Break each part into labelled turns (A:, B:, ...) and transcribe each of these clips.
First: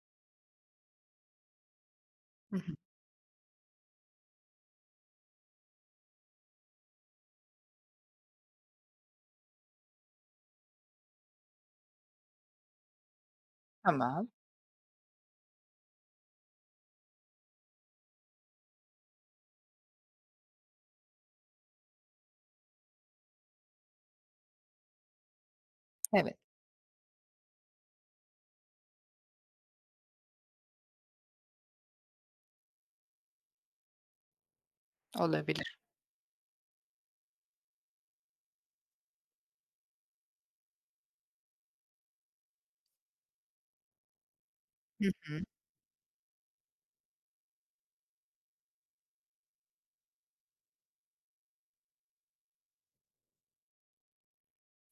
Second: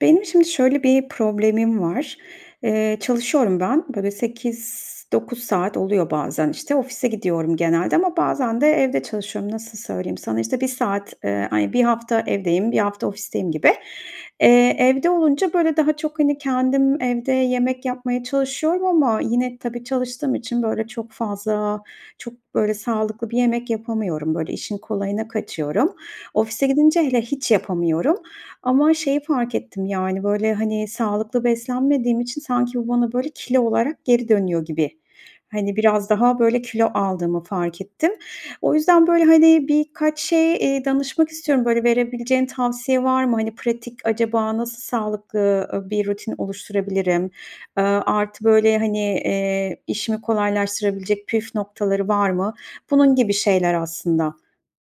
A: Benim şimdi şöyle bir problemim var.
B: Hı hı.
A: Eee, çalışıyorum ben. Böyle, bir 8-9 saat oluyor bazen, işte, ofise gidiyorum genelde ama bazen de evde çalışıyorum. Nasıl söyleyeyim sana, işte, 1 saat, eee, ay 1 hafta evdeyim, 1 hafta ofisteyim gibi.
B: Tamam.
A: Eee, evde olunca, böyle, daha çok, hani, kendim evde yemek yapmaya çalışıyorum ama yine tabii çalıştığım için, böyle, çok fazla, çok, böyle, sağlıklı bir yemek yapamıyorum, böyle, işin kolayına kaçıyorum.
B: Evet.
A: Ofise gidince hele hiç yapamıyorum. Ama şeyi fark ettim, yani, böyle, hani, sağlıklı beslenmediğim için sanki bu bana, böyle, kilo olarak geri dönüyor gibi. Hani,
B: Olabilir.
A: biraz daha, böyle, kilo aldığımı fark ettim. O yüzden, böyle, hani, birkaç şey, eee, danışmak istiyorum. Böyle, verebileceğin tavsiye var mı? Hani, pratik acaba nasıl
B: Hı hı.
A: sağlıklı, ııı, bir rutin oluşturabilirim? Aaa, artı, böyle, hani, eee, işimi kolaylaştırabilecek püf noktaları var mı? Bunun gibi şeyler aslında.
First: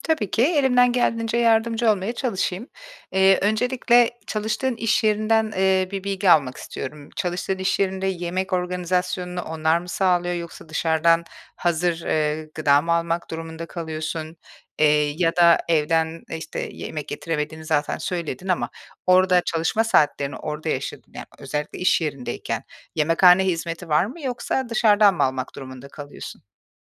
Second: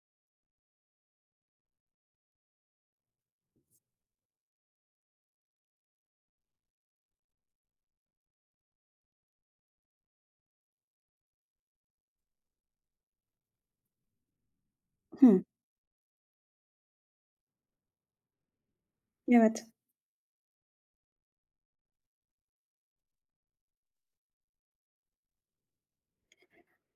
B: Tabii ki. Elimden geldiğince yardımcı olmaya çalışayım. Eee, öncelikle çalıştığın iş yerinden, eee, bir bilgi almak istiyorum. Çalıştığın iş yerinde yemek organizasyonunu onlar mı sağlıyor yoksa dışarıdan hazır, eee, gıda mı almak durumunda kalıyorsun? Eee, ya
A: Hıı.
B: da evden, işte, yemek getiremediğini zaten söyledin ama orada,
A: Evet.
B: çalışma saatlerini orada yaşadı ya, özellikle iş yerindeyken yemekhane hizmeti var mı yoksa dışarıdan mı almak durumunda kalıyorsun?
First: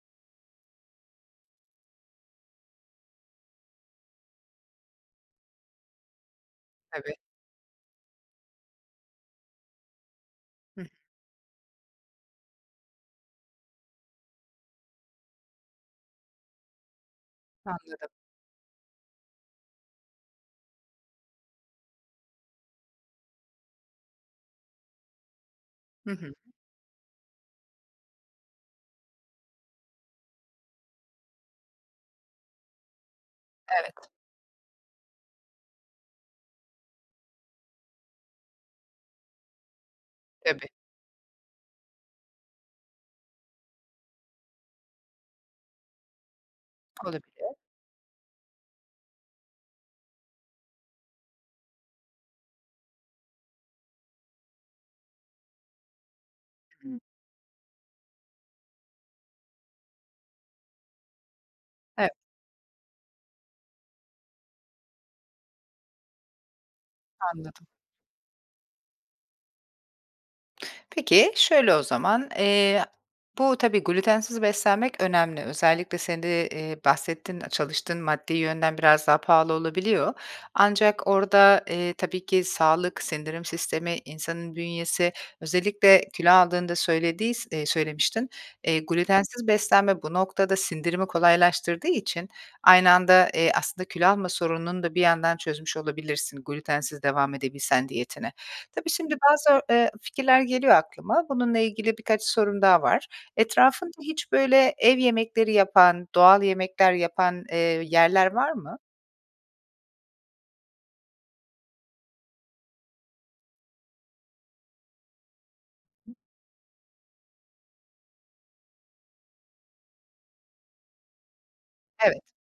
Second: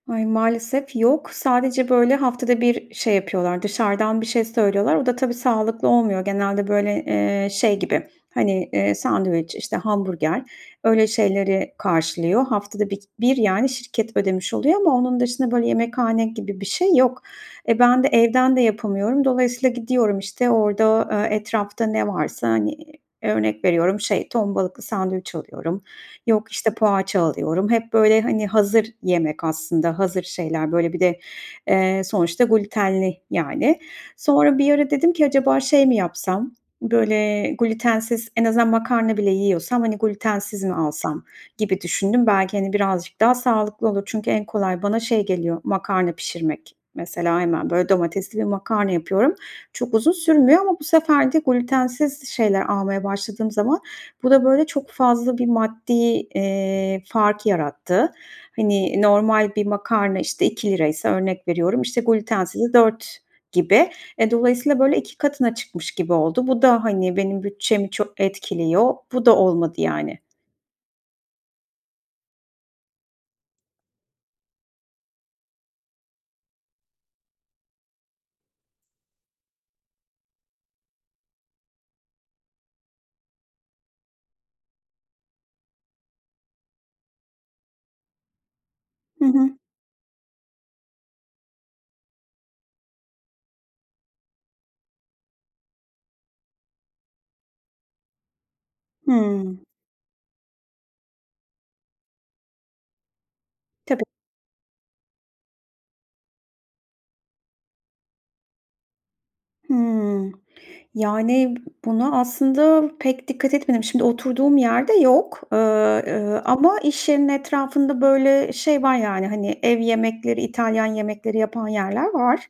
A: Ay, maalesef yok. Sadece, böyle, haftada bir şey yapıyorlar, dışarıdan bir şey söylüyorlar. O da tabii sağlıklı olmuyor. Genelde, böyle,
B: Tabii.
A: eee, şey gibi, hani, eee, sandviç, işte, hamburger
B: Hı hı.
A: öyle şeyleri karşılıyor. Haftada bir k bir, yani, şirket ödemiş oluyor ama onun dışında, böyle, yemekhane gibi bir şey yok. E, ben de
B: Anladım.
A: evden de yapamıyorum. Dolayısıyla gidiyorum, işte, orada, eee, etrafta ne varsa, hani, örnek veriyorum, şey, ton balıklı sandviç alıyorum,
B: Hı hı.
A: yok, işte, poğaça alıyorum. Hep, böyle, hani, hazır yemek aslında, hazır şeyler. Böyle, bir de, eee, sonuçta glütenli, yani.
B: Evet.
A: Sonra bir ara dedim ki acaba şey mi yapsam, böyle, glütensiz en azından makarna bile yiyorsam, hani, glütensiz
B: Tabii.
A: mi alsam gibi düşündüm. Belki, hani, birazcık daha sağlıklı olur. Çünkü en kolay bana şey geliyor, makarna pişirmek.
B: Olabilir.
A: Mesela, hemen, böyle, domatesli bir makarna yapıyorum. Çok uzun sürmüyor ama bu sefer de glütensiz şeyler almaya başladığım zaman bu da, böyle, çok fazla bir maddi, eee, fark yarattı. Hani, normal bir makarna, işte, 2 liraysa, örnek veriyorum, işte,
B: Ev
A: glütensizi 4 gibi. E, dolayısıyla, böyle, 2 katına çıkmış gibi oldu. Bu da, hani, benim
B: Anladım.
A: bütçemi çok etkiliyor. Bu da olmadı, yani.
B: Peki, şöyle o zaman, eee, bu tabii glütensiz beslenmek önemli. Özellikle senin de, ııı, bahsettin, çalıştığın maddi yönden biraz daha pahalı olabiliyor. Ancak orada, eee, tabii ki sağlık, sindirim sistemi, insanın bünyesi, özellikle kilo aldığında söylediys eee, söylemiştin. Eee,
A: Hı
B: glütensiz
A: hı.
B: beslenme bu noktada sindirimi kolaylaştırdığı için aynı anda, eee, aslında kilo alma sorununu da bir yandan çözmüş olabilirsin glütensiz devam edebilsen diyetine. Tabii, şimdi
A: Hıı.
B: bazı, eee, fikirler geliyor aklıma. Bununla ilgili birkaç sorum daha var. Etrafında
A: Tabii.
B: hiç, böyle, ev yemekleri yapan, doğal yemekler yapan, eee, yerler var mı?
A: Hıı. Yani, buna aslında pek dikkat etmedim. Şimdi oturduğum yerde yok. Iıı, ııı, ama iş yerinin etrafında, böyle, şey var, yani, hani, ev yemekleri, İtalyan yemekleri yapan yerler
B: Evet.
A: var.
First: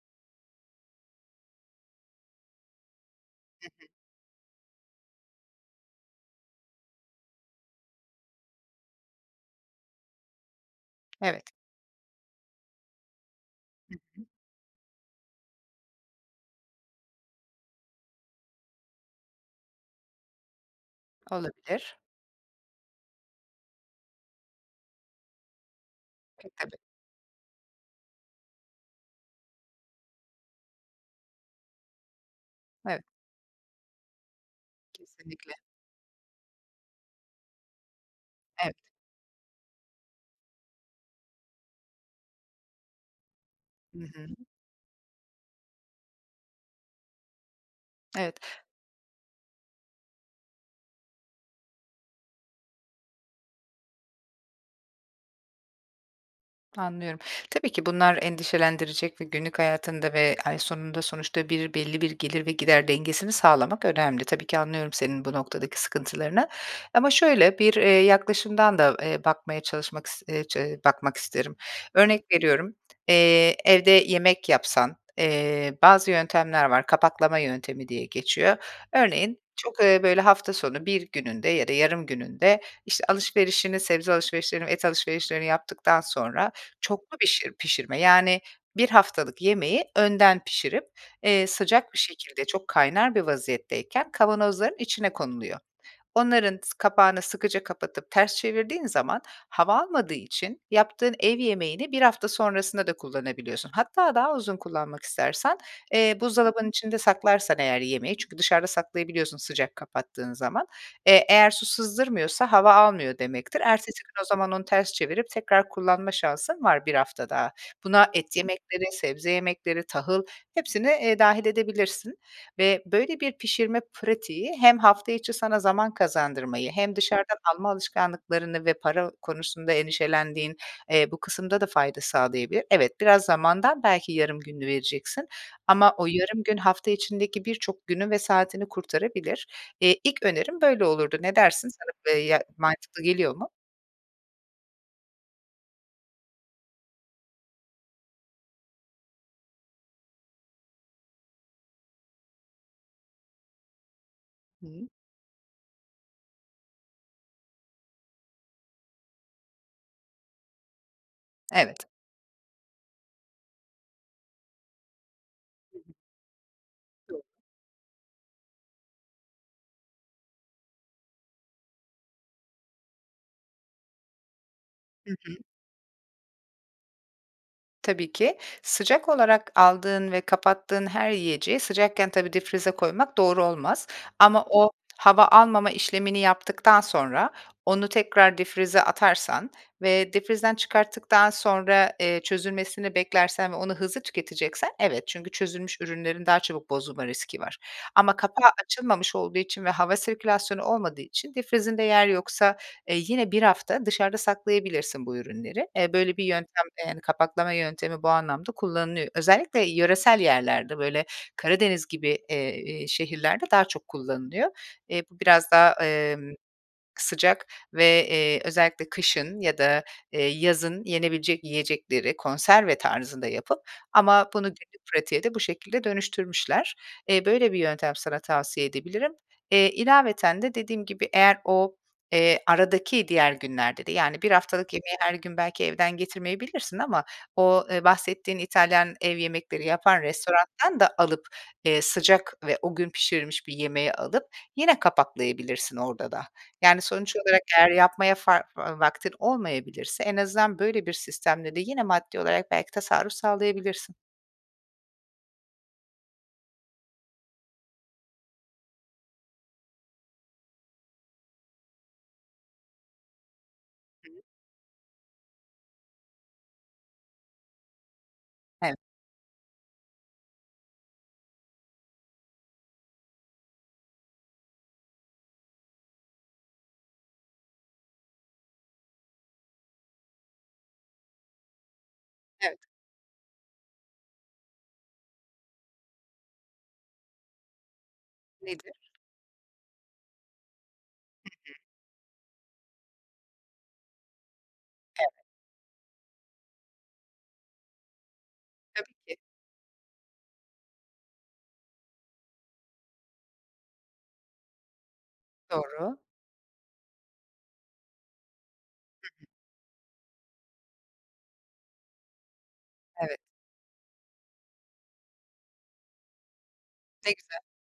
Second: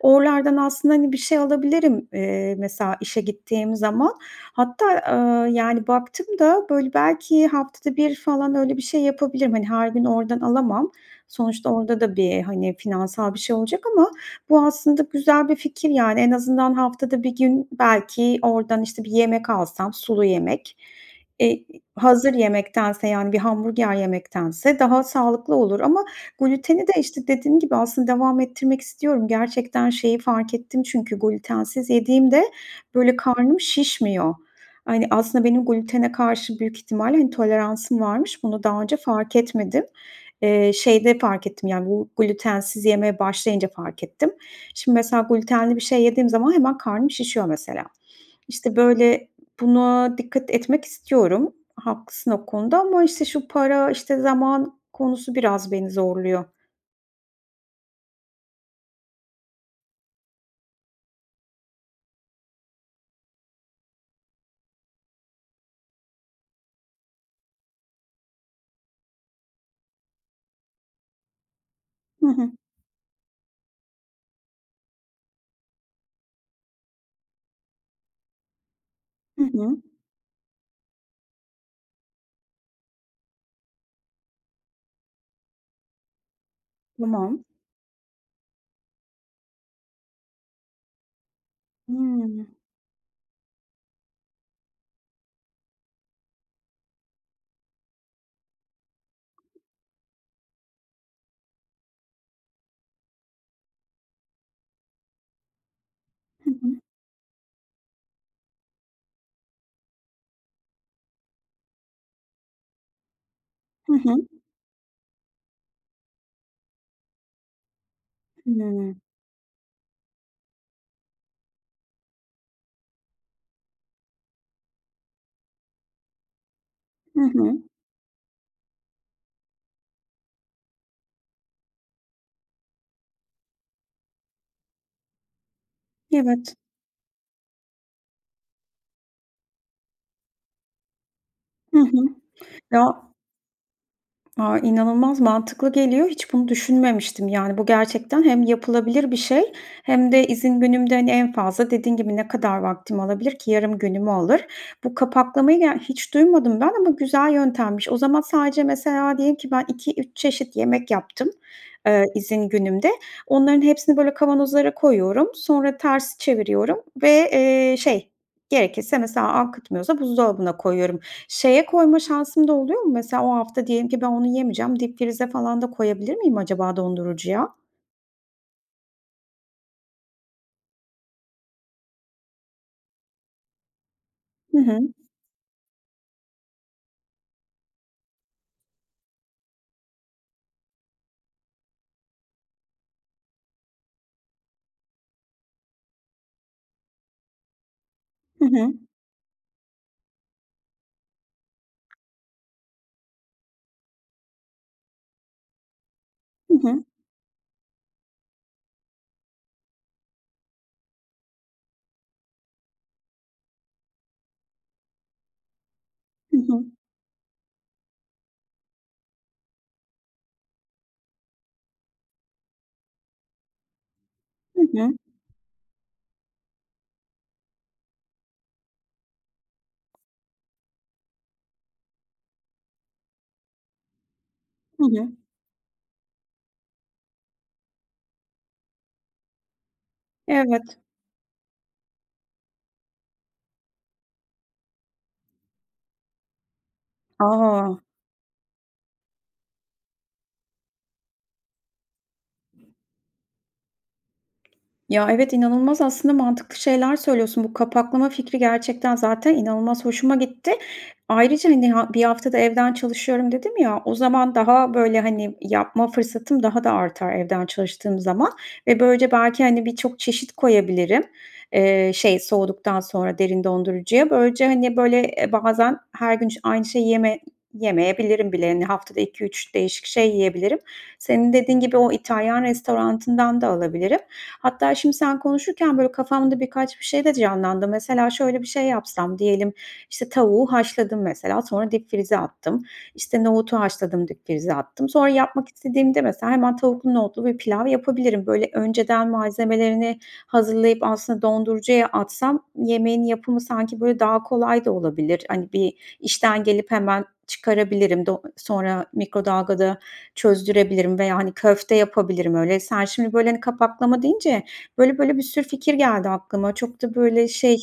A: Oralardan aslında, hani, bir şey alabilirim, eee, mesela, işe
B: Hı
A: gittiğim
B: hı.
A: zaman. Hatta, ııı, yani, baktım da böyle belki haftada 1 falan öyle bir şey yapabilirim, hani, her gün oradan alamam.
B: Evet.
A: Sonuçta orada da bir, hani, finansal bir şey olacak
B: Hı
A: ama
B: hı.
A: bu aslında güzel bir fikir, yani. En azından haftada 1 gün belki oradan, işte, bir yemek alsam, sulu yemek, eee,
B: Olabilir.
A: hazır yemektense, yani, bir hamburger yemektense daha sağlıklı olur. Ama
B: E, tabii.
A: glüteni de, işte, dediğim gibi aslında devam ettirmek istiyorum. Gerçekten şeyi fark ettim çünkü glütensiz yediğimde,
B: Evet.
A: böyle, karnım şişmiyor. Hani, aslında
B: Kesinlikle.
A: benim glütene karşı büyük ihtimalle, intoleransım varmış. Bunu
B: Evet.
A: daha önce fark etmedim. Eee, şeyde fark ettim, yani, bu glütensiz yemeye başlayınca
B: Hı
A: fark
B: hı.
A: ettim. Şimdi, mesela, glütenli bir şey yediğim zaman hemen karnım şişiyor mesela.
B: Evet.
A: İşte, böyle buna dikkat etmek istiyorum. Haklısın o konuda ama, işte, şu para, işte, zaman konusu biraz beni zorluyor.
B: Anlıyorum. Tabii ki bunlar endişelendirecek ve günlük hayatında ve ay sonunda sonuçta bir belli bir gelir ve gider dengesini sağlamak önemli. Tabii ki, anlıyorum senin bu noktadaki sıkıntılarını. Ama şöyle, bir, eee, yaklaşımdan da, eee, bakmaya çalışmak is eee, çe bakmak isterim. Örnek
A: Hı hı.
B: veriyorum, eee, evde yemek yapsan, eee, bazı yöntemler var, kapaklama yöntemi diye geçiyor. Örneğin
A: Hı
B: çok,
A: hı.
B: eee, böyle, hafta sonu bir gününde ya da yarım gününde, işte, alışverişini, sebze alışverişlerini, et alışverişlerini yaptıktan sonra çoklu
A: Tamam.
B: bişir pişirme. Yani, 1 haftalık yemeği önden pişirip, eee, sıcak bir şekilde,
A: Hıı.
B: çok kaynar bir vaziyetteyken kavanozların içine konuluyor. Onların s kapağını sıkıca kapatıp ters çevirdiğin zaman hava almadığı için yaptığın ev yemeğini 1 hafta sonrasında da kullanabiliyorsun. Hatta daha uzun kullanmak istersen, eee,
A: Hı
B: buzdolabının
A: hı.
B: içinde saklarsan eğer yemeği çünkü dışarıda saklayabiliyorsun sıcak kapattığın zaman. Eee, eğer su sızdırmıyorsa hava almıyor demektir.
A: Hı
B: Ertesi
A: hı.
B: gün o zaman onu ters çevirip tekrar kullanma şansın var 1 hafta daha. Buna et yemekleri,
A: Hıı.
B: sebze yemekleri, tahıl, hepsini, eee, dâhil edebilirsin. Ve böyle bir pişirme pratiği hem hafta içi sana zaman kazandırmayı hem
A: Hı
B: dışarıdan
A: hı.
B: alma alışkanlıklarını ve para konusunda endişelendiğin, eee, bu kısımda da fayda sağlayabilir. Evet, biraz zamandan belki yarım gününü vereceksin ama o yarım
A: Evet.
B: gün hafta içindeki birçok günü ve saatini kurtarabilir. Eee, ilk önerim böyle olurdu. Ne dersin?
A: Hı hı.
B: Sana b ya
A: Ya
B: mantıklı geliyor mu?
A: A, inanılmaz mantıklı geliyor. Hiç bunu düşünmemiştim, yani, bu gerçekten hem yapılabilir bir şey hem de izin günümde, hani, en fazla dediğin gibi ne kadar vaktim alabilir ki? Yarım günümü alır.
B: Hıı.
A: Bu kapaklamayı, ya, hiç duymadım ben ama güzel yöntemmiş. O zaman sadece, mesela, diyelim ki ben, 2-3 çeşit yemek yaptım,
B: Evet.
A: eee, izin günümde. Onların hepsini, böyle, kavanozlara koyuyorum, sonra ters çeviriyorum ve, eee, şey, gerekirse, mesela, akıtmıyorsa buzdolabına koyuyorum. Şeye koyma şansım da oluyor mu? Mesela, o hafta diyelim ki ben onu yemeyeceğim.
B: Hı
A: Dipfrize
B: hı.
A: falan da koyabilir miyim acaba dondurucuya?
B: Tabii ki. Sıcak olarak aldığın ve kapattığın her yiyeceği sıcakken tabii dipfrize koymak doğru olmaz. Ama
A: Hı
B: o
A: hı.
B: hava almama işlemini yaptıktan sonra onu tekrar dipfrize atarsan ve dipfrizden çıkarttıktan sonra, eee, çözülmesini beklersen ve onu hızlı tüketeceksen, evet. Çünkü çözünmüş ürünlerin daha çabuk bozulma riski var. Ama
A: Hı
B: kapağı
A: hı.
B: açılmamış olduğu için ve hava sirkülasyonu olmadığı için dipfrizinde yer yoksa, eee, yine 1 hafta dışarıda saklayabilirsin bu ürünleri. Eee, böyle bir
A: Hı
B: yöntem, eee,
A: hı.
B: yani, kapaklama yöntemi bu anlamda kullanılıyor. Özellikle yöresel yerlerde, böyle, Karadeniz gibi, eee, iii, şehirlerde daha çok kullanılıyor. Eee, bu biraz daha, emm,
A: Hı hı.
B: sıcak ve, eee, özellikle kışın ya da, eee, yazın yenebilecek yiyecekleri konserve tarzında yapıp ama bunu
A: Hı
B: günlük
A: hı.
B: pratiğe de bu şekilde dönüştürmüşler. Eee, böyle bir yöntem sana tavsiye edebilirim. Eee, ilaveten de dediğim gibi, eğer o, eee, aradaki diğer günlerde de, yani, haftalık
A: Hı
B: yemeği her
A: hı.
B: gün belki evden getirmeyebilirsin ama o, eee, bahsettiğin İtalyan ev yemekleri yapan
A: Evet.
B: restorandan da alıp, eee, sıcak ve o gün pişirilmiş bir yemeği alıp yine kapaklayabilirsin orada da. Yani, sonuç olarak eğer
A: A!
B: yapmaya fa va vaktin olmayabilirse en azından böyle bir sistemle de yine maddi olarak belki tasarruf sağlayabilirsin.
A: Ya, evet, inanılmaz aslında mantıklı şeyler söylüyorsun. Bu kapaklama fikri, gerçekten zaten inanılmaz hoşuma gitti. Ayrıca, hani, ha 1 hafta da evden çalışıyorum dedim ya, o
B: [unintelligible]
A: zaman daha, böyle, hani, yapma fırsatım daha da artar evden çalıştığım zaman.
B: Ev
A: Ve böylece belki, hani, birçok çeşit koyabilirim, eee, şey, soğuduktan sonra derin dondurucuya. Böylece, hani, böyle, eee, bazen her gün, işte, aynı şeyi yeme yemeyebilirim bile, hani, haftada 2-3 değişik şey yiyebilirim. Senin dediğin gibi o İtalyan
B: Evet.
A: restoranından da alabilirim. Hatta şimdi sen konuşurken, böyle, kafamda birkaç bir şey de canlandı. Mesela, şöyle bir şey
B: Nedir?
A: yapsam; diyelim, işte, tavuğu haşladım, mesela,
B: Hı hı.
A: sonra dipfrize attım. İşte, nohutu haşladım, dipfrize attım. Sonra
B: Ev
A: yapmak istediğimde, mesela, hemen tavuklu, nohutlu bir pilav yapabilirim. Böyle,
B: Tabii
A: önceden
B: ki.
A: malzemelerini hazırlayıp aslında dondurucuya atsam yemeğin yapımı sanki, böyle, daha kolay da olabilir. Hani,
B: Doğru.
A: bir işten gelip hemen çıkarabilirim, do sonra
B: Hı hı.
A: mikrodalgada çözdürebilirim veya, hani, köfte yapabilirim öyle. Sen, şimdi,
B: Evet.
A: böyle, hani, kapaklama deyince böyle böyle bir sürü fikir geldi aklıma. Çok da,
B: Ne
A: böyle,
B: güzel.
A: şey,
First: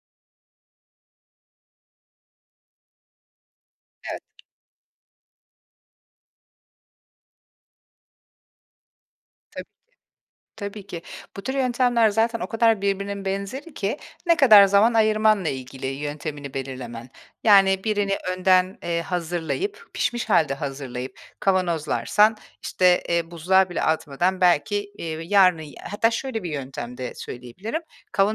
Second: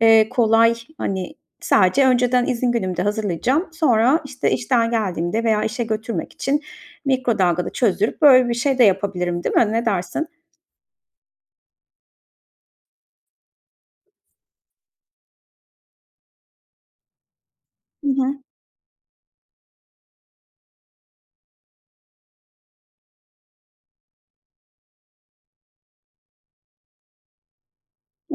A: eee, kolay, hani, sadece önceden izin günümde hazırlayacağım.
B: Evet.
A: Sonra, işte, işten geldiğimde veya işe götürmek için mikrodalgada çözdürüp, böyle, bir şey de yapabilirim, değil
B: Tabii ki.
A: mi? Ne dersin?
B: Tabii ki. Bu tür yöntemler zaten o kadar birbirinin benzeri ki, ne kadar zaman ayırmanla ilgili yöntemini belirlemen. Yani,
A: Hı
B: birini
A: hı.
B: önden, eee, hazırlayıp, pişmiş hâlde hazırlayıp kavanozlarsan, işte, eee, buzluğa bile atmadan belki, iii, yarının y hatta şöyle bir yöntem de söyleyebilirim;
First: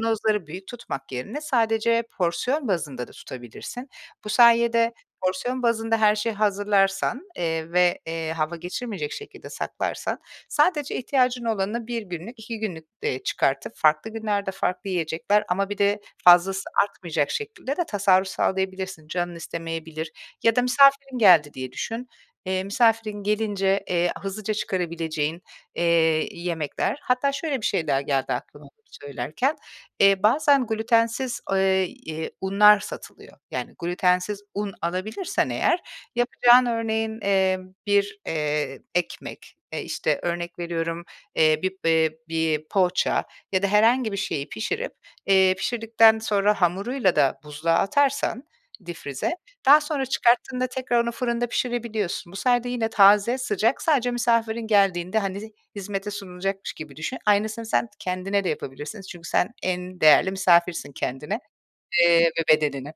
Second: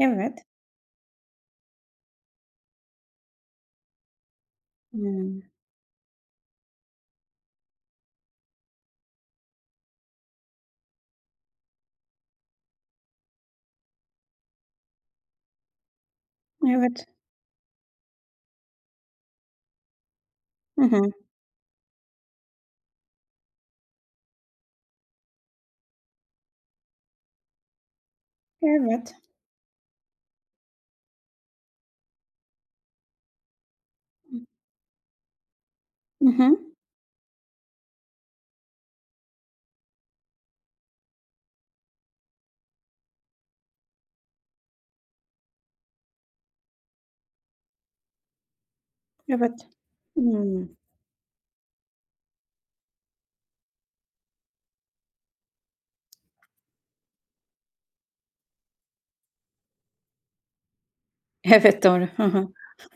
A: Evet.
B: büyük tutmak yerine sadece porsiyon bazında da tutabilirsin. Bu sayede
A: Hıı.
B: porsiyon bazında her şeyi hazırlarsan, eee, ve, eee, hava geçirmeyecek şekilde saklarsan sadece ihtiyacın olanı 1 günlük, 2 günlük, eee, çıkartıp farklı günlerde, farklı yiyecekler ama bir de fazlası
A: Evet.
B: artmayacak şekilde de tasarruf sağlayabilirsin. Canın istemeyebilir ya da
A: Hı hı.
B: misafirin geldi diye düşün. Eee, misafirin gelince, eee, hızlıca çıkarabileceğin, eee, yemekler. Hatta şöyle bir şey daha geldi aklıma bunu
A: Evet.
B: söylerken. Eee, bazen glütensiz, eee, eee, unlar satılıyor. Yani, glütensiz un alabilirsen eğer
A: I
B: yapacağın
A: hı.
B: örneğin, eee, bir, eee, ekmek, eee, işte, örnek veriyorum, eee, bir, eee, bir poğaça ya da herhangi bir şeyi pişirip, eee, pişirdikten sonra hamuruyla da buzluğa atarsan dipfrize,
A: Evet,
B: daha sonra çıkarttığında
A: hıı.
B: tekrar onu fırında pişirebiliyorsun. Bu sayede yine taze, sıcak, sadece misafirin geldiğinde, hani, hizmete sunulacakmış gibi düşün. Aynısını sen kendine de yapabilirsin çünkü sen en değerli misafirsin kendine,
A: Evet, doğru. Hı
B: eee, ve
A: hı.
B: bedenine.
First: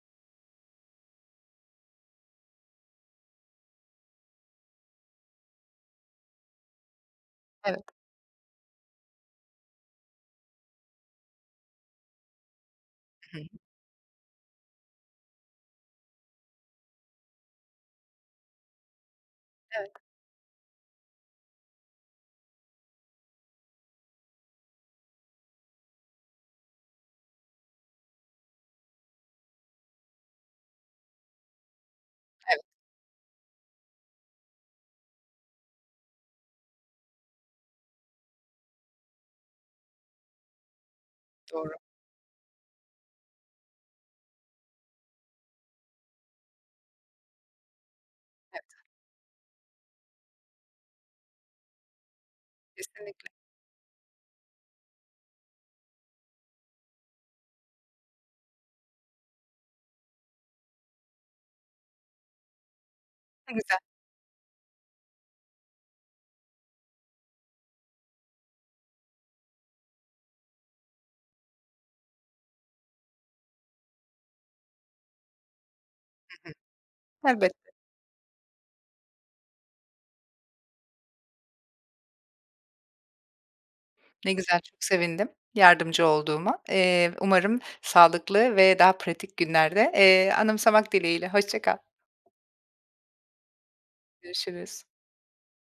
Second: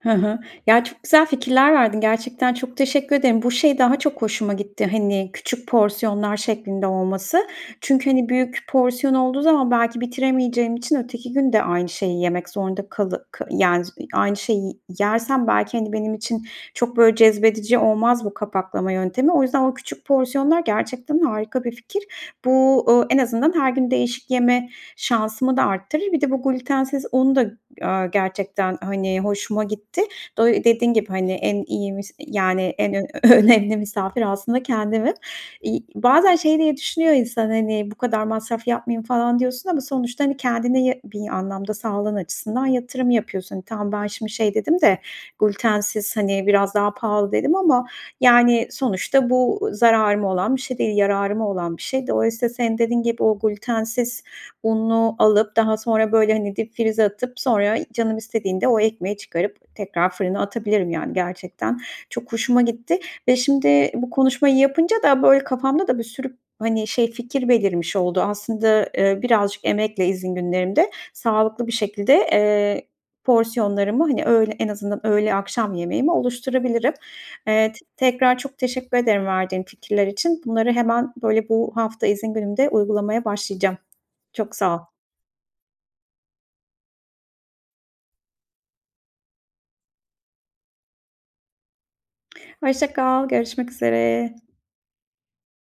A: Hı hı. Ya, çok güzel fikirler verdin. Gerçekten çok teşekkür ederim. Bu şey daha çok hoşuma gitti, hani, küçük porsiyonlar şeklinde olması.
B: Evet.
A: Çünkü, hani, büyük porsiyon olduğu zaman belki bitiremeyeceğim için öteki gün de aynı şeyi yemek zorunda kalı
B: Hı
A: k
B: hı.
A: yani, z iii, aynı şeyi yersem belki, hani, benim için çok, böyle, cezbedici olmaz bu kapaklama yöntemi. O yüzden o
B: Evet.
A: küçük porsiyonlar gerçekten harika bir fikir. Bu, ııı, en azından her gün değişik yeme şansımı da arttırır. Bir de bu glütensiz un da, ııı, gerçekten, hani, hoşuma gitti. Do dediğin gibi, hani, en iyi vis yani,
B: Evet.
A: en ö önemli misafir aslında kendimim. İii, bazen şey diye düşünüyor insan, hani, "Bu kadar masraf yapmayayım." falan diyorsun ama sonuçta, hani, kendine ya bir
B: Doğru.
A: anlamda sağlığın açısından yatırım yapıyorsun. Hani, tamam ben şimdi şey dedim de "Glütensiz, hani, biraz daha pahalı." dedim ama,
B: Evet.
A: yani, sonuçta bu zararıma olan bir şey değil, yararıma olan bir şey. Dolayısıyla, senin dediğin gibi,
B: Kesinlikle.
A: o glütensiz unu alıp, daha sonra, böyle, hani, dipfrize atıp, sonra canım istediğinde o ekmeği çıkarıp tekrar fırına atabilirim, yani, gerçekten çok hoşuma gitti. Ve
B: Ne güzel.
A: şimdi bu konuşmayı yapınca da, böyle, kafamda da bir sürü, hani, şey fikir belirmiş oldu. Aslında, eee, birazcık emekle izin günlerimde sağlıklı bir şekilde, eee, porsiyonlarımı, hani, öğ en azından öğle, akşam yemeğimi
B: Hı hı.
A: oluşturabilirim.
B: Elbette.
A: Eee, t tekrar çok teşekkür ederim verdiğin fikirler için. Bunları hemen, böyle, bu hafta izin günümde uygulamaya başlayacağım.
B: Ne
A: Çok
B: güzel,
A: sağ ol.
B: çok sevindim yardımcı olduğuma. Eee, umarım sağlıklı ve daha pratik günlerde, eee, anımsamak dileğiyle, hoşça kal.
A: Hoşça kal. Görüşmek üzere.
B: Görüşürüz.